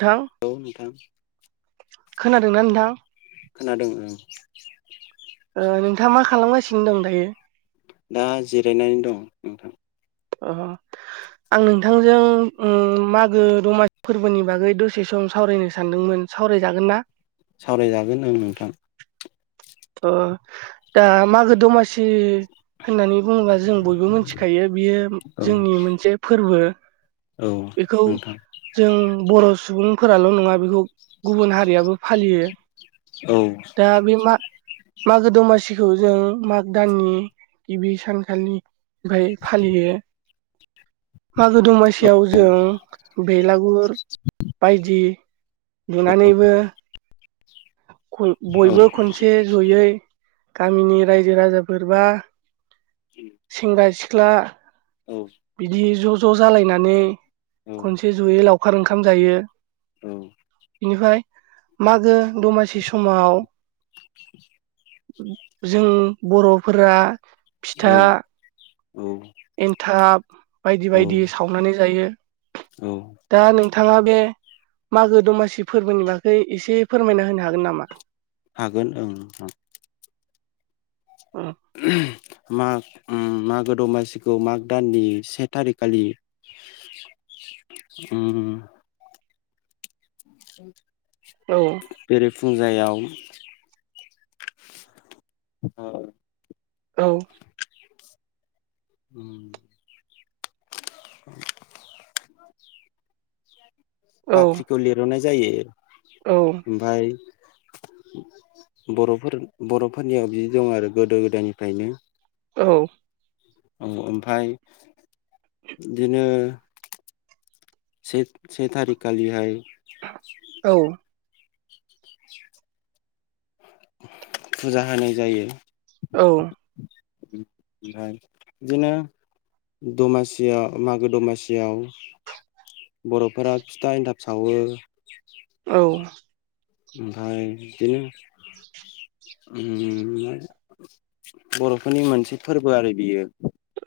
नोंथां औ नोंथां। खोनादोंना नोंथां। खोनादों ओं। नोंथाङा मा खालामगासिनो दं दायो? दा जिरायनानै दं नोंथां। अ। आं नोंथांजों मागो दमासि फोरबोनि बागै दसे सम सावरायनो सानदोंमोन। सावराय जागोनना। सावराय जागोन ओं नोंथां। अ दा मागो दमासि होननानै बुङोब्ला जों बयबो मोनथिखायो बियो औ जोंनि मोनसे फोरबो। औ बेखौ नोंथां जों बर' सुबुंफोराल' नङा बेखौ गुबुन हारियाबो फालियो औ दा बे मा मागो दमासिखौ जों माग दाननि गिबि सानखालिनि ओमफाय फालियो मागो दमासियाव औ जों। औ बेलागुर बायदि लुनानैबो औ बयबो खनसे जयै गामिनि रायजो राजाफोर बा सेंग्रा सिख्ला। बिदि ज' ज' जालायनानै खनसे जयै लावखार ओंखाम जायो। औ। बेनिफ्राय मागो दमासि समाव। जों बर'फोरा फिथा औ एन्थाब बायदि औ बायदि सावनानै जायो। औ दा नों थाङा बे मागो दमासि फोरबोनि बागै एसे फोरमायना होनो हागोन नामा? हागोन ओं। उम। माग उम मागो दमासिखौ माग दाननि से थारिखालि उम [unintelligible] औ। फुंजायाव [unintelligible] औ। उम। [unintelligible] औ बाख्रिखौ लिर'नाय जायो। औ ओमफाय बर'फोर बर'फोरनियाव बिदि दं आरो गोदो गोदायनिफ्रायनो। औ। औ ओमफ्राय बिदिनो से से थारिखालिहाय औ। फुजा होनाय जायो। औ। [unintelligible] बिदिनो दमासिया मागो दमासियाव बर'फोरा फिथा एन्थाब सावो। औ। ओमफ्राय बिदिनो उम बर'फोरनि मोनसे फोरबो आरो बियो।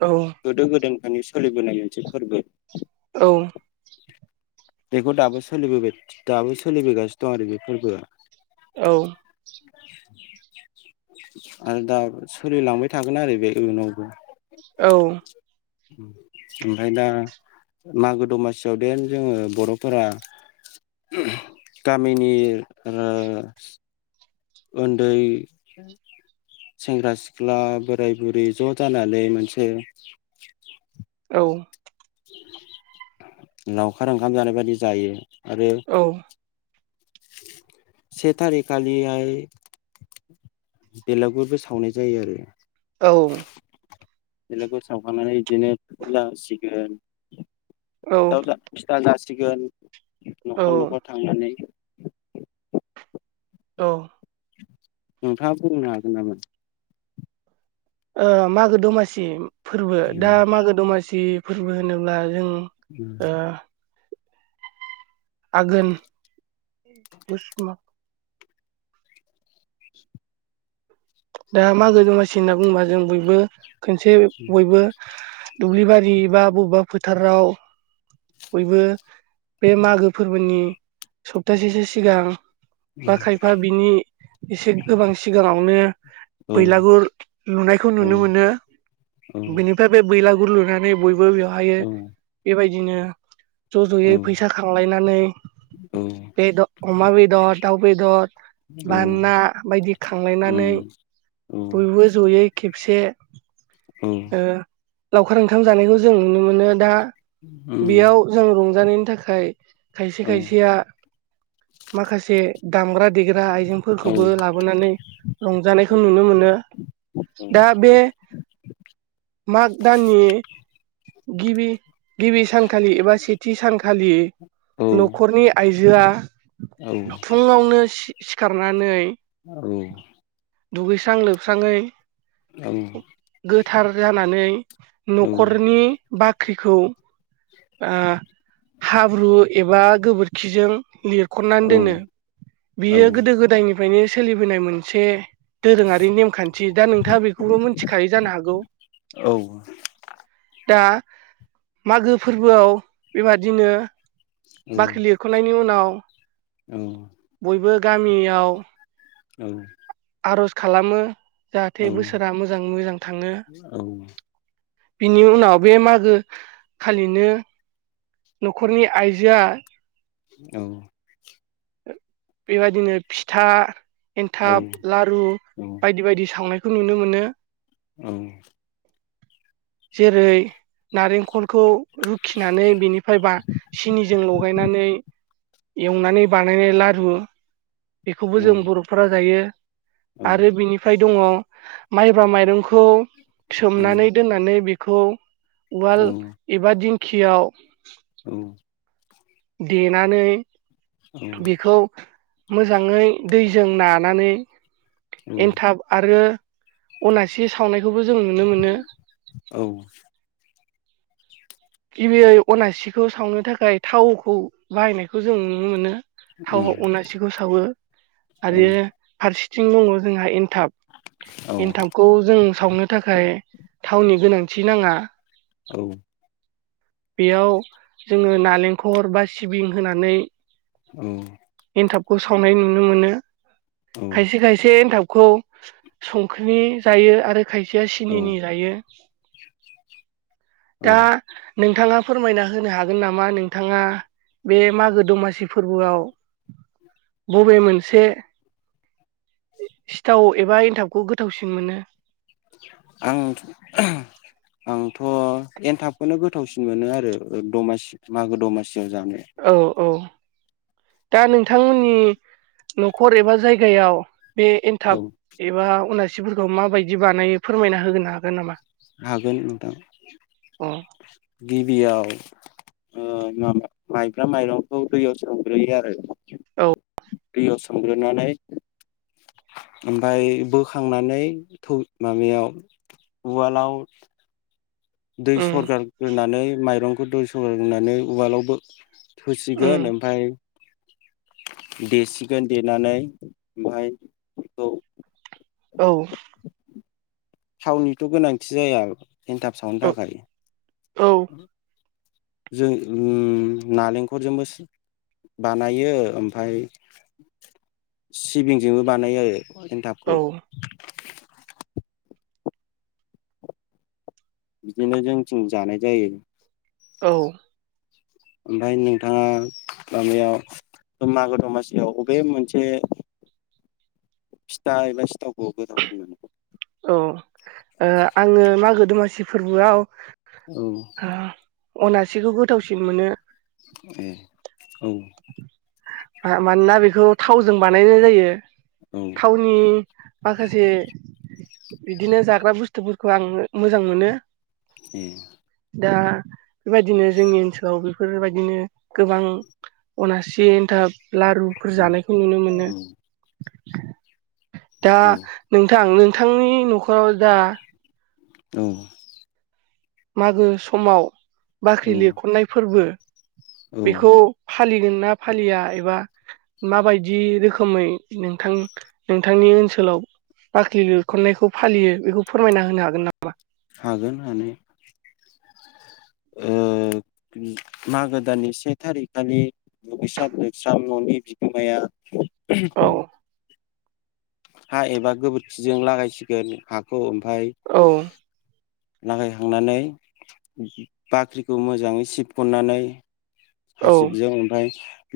औ गोदायनिफायनो सोलिबोनाय मोनसे फोरबो। औ। बेखौ दाबो सोलिबोबाय दाबो सोलिबोगासिनो दं आरो बे फोरबोआ औ। आरो दा सोलिलांबाय थागोन आरो बे इउनावबो। औ। उम ओमफ्राय दा मागो दमासियाव देन जोङो बर'फोरा [unintelligible] गामिनि ओ उन्दै सेंग्रा सिख्ला बोराय बुरै ज' जानानै मोनसे औ। लावखार ओंखाम जानाय बायदि जायो आरो से थारिक खालिहाय बेलागुरबो सावनाय जायो आरो। औ। बेलागुर सावखांनानै बिदिनो खेला होसिगोन। औ सिथाव [unintelligible] फिथा जासिगोन न'खर न'खर थांनानै। औ। नोंथांङा बुंनो हागोन नामा? ओ मागो दमासि फोरबो औ दा मागो दमासि फोरबो होनोब्ला जों ओ। आघोन फुसमा दा मागो दमासि होनना बुंङोबा जों बयबो खनसे बयबो दुब्लि बारि बा बबेबा फोथाराव बयबो बे मागो फोरबोनि सप्तासेसो सिगां बा खायफा बिनि एसे गोबां सिगांङावनो बैलागुर लुनायखौ औ नुनो मोनो औ बेनिफ्राय बे बैलागुर गुर लुनानै बयबो बेवहाय औ बेबायदिनो ज' औ ज'यै फैसा खांलायनानै औ बेदर अमा बेदर दाउ बेदर बा ना बायदि खांलायनानै उम औ बयबो जयै खे खौसे उम औ औ लावखार ओंखाम जानायखौ जों नुनो मोनो दा बेयाव जों रंजानायनि थाखाय खायसे खायसेया माखासे दामग्रा देग्रा आइजेंफोरखौबो लाबोनानै रंजानायखौ नुनो मोनो दा बे माग दाननि गिबि गिबि सानखालि एबा सेथि सानखालि न'खरनि आइजोआ फुंङावनो सिखारनानै औ दुगैस्रां लोबस्राङै औ गोथार जानानै आं न'खरनि बाख्रिखौ ओ हाब्रु एबा गोबोरखिजों लिर खननानै दोनो आंथ' बियो गोदो गोदायनिफ्रायनो सोलिबोनाय मोनसे दोरोंङारि नेमखान्थि दा नोंथांङा बेखौबो मिथिखायो जानो हागौ दा मागो फोरबोआव बेबादिनो बाख्रि लिरख'नायनि उनाव औ बयबो गामियाव औ आर'ज खालामो जाहाथे बोसोरा मोजांङै मोजां थांङो बिनि उनाव बे मागो खालिनो न'खरनि आइजोआ औ‌ बेबायदिनो फिथा एन्थाब लारु बायदि बायदि सावनायखौ नुनो मोनो। औ जेरै नारेंखल खौ रुखिनानै बेनिफ्राय बा सिनिजों लगायनानै एवनानै बानायनाय लारु बेखौबो जों बर'फोरा जायो आरो बिनिफ्राय दंङ माइब्रा माइरंखौ सोमनानै दोननानै बेखौ उवाल एबा दिंखियाव देनानै बेखौ मोजाङै दैजों नानानै एनथाब आरो अनासि सावनायखौबो जों नुनो मोनो। गबियै अनासिखौ सावनो थाखाय थाव खौ बाहायनायखौ जों नुनो मोनो थाव अनासिखौ सावो आरो फारसेथिं दङ जोंहा थाब एन्थाबखौ जों सावनो थाखाय थावनि गोनांथि नाङा बेयाव जोङो हरबा सिबिं होनानै औ एथाबखौ सावनाय नुनो मोन खायसे खायसे एनथाब खौ संख्रि जायो आरो खायसेया सिनिनि जायो दा नोंथाङा फोरमायना होनो हागोन नामा नोंथाङा बे मागो दमासि फोरबोआव बबे मोनसे सिथाव एबा एनथाबखौ गोथावसिन मोनो। आं आंथ' एनथाबखौनो गोथावसिन मोनो आरो दमासि मागो दमासि औ - औ। दा नोंथांमोननि न'खर एबा जायगायाव बे औ एनथाब एबा उनासिफोरखौ माबायदि बानायो फोरमायना होगोनो हागोन नामा? हागोन नोंथां अ गिबियाव ओ मा--माइब्रा माइरंखौ दैयाव सोमग्रोयो आरो औ दैयाव सोमग्रोनानै ओमफ्राय बोखांनानै थौ माबायाव उवालद आव दै उम सरगारग्रोनानै माइरंखौ दै सरगारग्रोनानै उवालावबो उम थुसिगोन ओमफाय देसिगोन देनानै ओमाहाय बेखौ औ। थावनिथ' गोनांथि जाया एन्थाब सावनो थाखाय औ जों उम नालेंखरजोंबो बानायो ओमफाय सिबिंजोंबो बानायो आरो। औ एन्थाबखौ। बिदिनो जोंथिं जानाय जायो। औ। ओमफाय नोंथाङा माबायाव मागो दमासियाव बबे मोनसे फिथा एबा सिथावखौ गोथावमोनो औ ओ आङो मागो दमासि फोरबोआव औ अनासिखौ गोथावसिन मोनो ए औ। मानोना बेखौ थावजों बानायनाय जायो। औ थावनि माखासे बिदिनो जाग्रा बुस्थुफोरखौ आं मोजां मोनो। ए। दा बेबादिनो जोंनि ओनसोलाव बेफोरबायदिनो गोबां अनासि एन्थाब लारुफोर जानायखौ नुनो औ मोनो। दा नोंथां नोंथांनि न'खराव दा औ। मागो समाव बाख्रि लिरख'नाय फोरबो औ बेखौ फालिगोन नना फालिया एबा माबायदि रोखोमै नोंथां नोंथांनि ओनसोलाव बाख्रि लिरख'नायखौ फालियो बेखौ फोरमायना होनो हागोन नामा? हागोन हानाया। ओ मागो दाननि से थारिखखालि दुगैस्राब लोबस्राब न'नि बिगोमाया [inaudible] औ हा एबा गोबोरखिजों लागायसिगोन हाखौ ओमफाय औ लागायखांनानै बाख्रिखौ मोजाङै सिबखन्नानै औ हासिबजों ओमफाय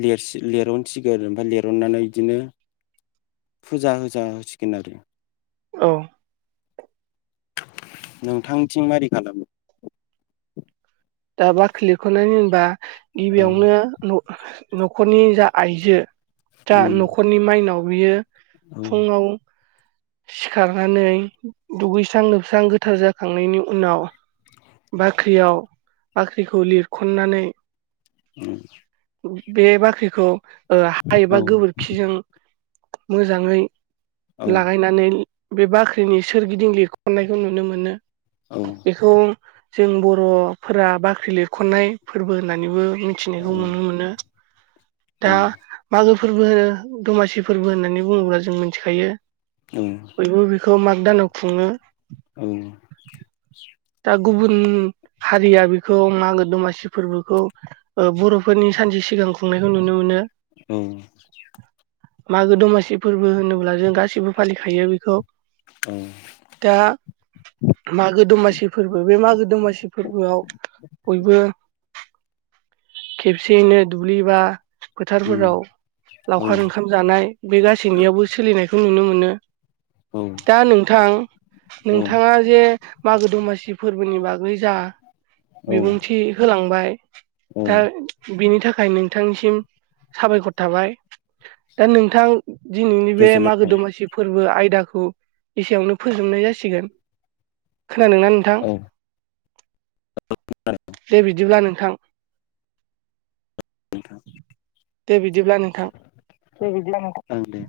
लिरहनसिगोन आरो ओमफ्राय लिरहनानै इदिनो फुजा हो जा होसिगोन आरो औ नोंथांथिं मोरै खालामो दा बाख्रि लिरख'नानै होनबा औ गिबियावनो न'खरनि जा आइजो दा उम न'खरनि माइनाव बियो औ फुङाव सिखारनानै दुगैस्रां लोबस्रां गोथार जाखांनायनि उनाव बाख्रियाव बाख्रिखौ लिरखन्नानै उम बे बाख्रिखौ ओ हा एबा गोबोरखिजों मोजाङै औ लागायनानै बे बाख्रिनि सोरगिदिं लिरखन्नायखौ नुनो मोनो औ बेखौ जों बर'फोरा बाख्रि लिरख'नाय फोरबो होननानैबो मिथिनायखौ नुनो मोनो दा मागो फोरबो होनो दमासि फोरबो होननानै होननानै बुङोब्ला जों मिथिखायो बयबो बेखौ माग दानाव खुङो औ दा गुबुन हारिया बेखौ मागो दमासि फोरबोखौ ओ बर'फोरनि सानसे सिगां सिगां खुंनायखौ नुनो मोनो औ मागो दमासि फोरबो होनोब्ला जों गासिबो फालिखायो बेखौ औ दा मागो दमासि फोरबो बे मागो दमासि फोरबोआव बयबो खेबसेयैनो दुब्लिबा फोथारफोराव औ लावखार ओंखाम जानाय बे गासैनियावबो सोलिनायखौ नुनो मोनो दा नोंथां नोंथाङा जे मागो दमासि सि फोरबोनि बागै जा औ बिबुंथि होलांबाय औ दा बिनि था थाखाय नोंथांनिसिम साबायखर थाबाय दा नोंथां दिनैनि बे गोजोननाय मागो थाबाय दमासि फोरबो आइ दाखौ एसेयावनो फोजोबनाय जासिगोन खोनादोंना नोंथां [unintelligible] दे बिदिब्ला नोंथां [unintelligible] दे बिदिब्ला नोंथां दे बिदिब्ला नोंथां ओं दे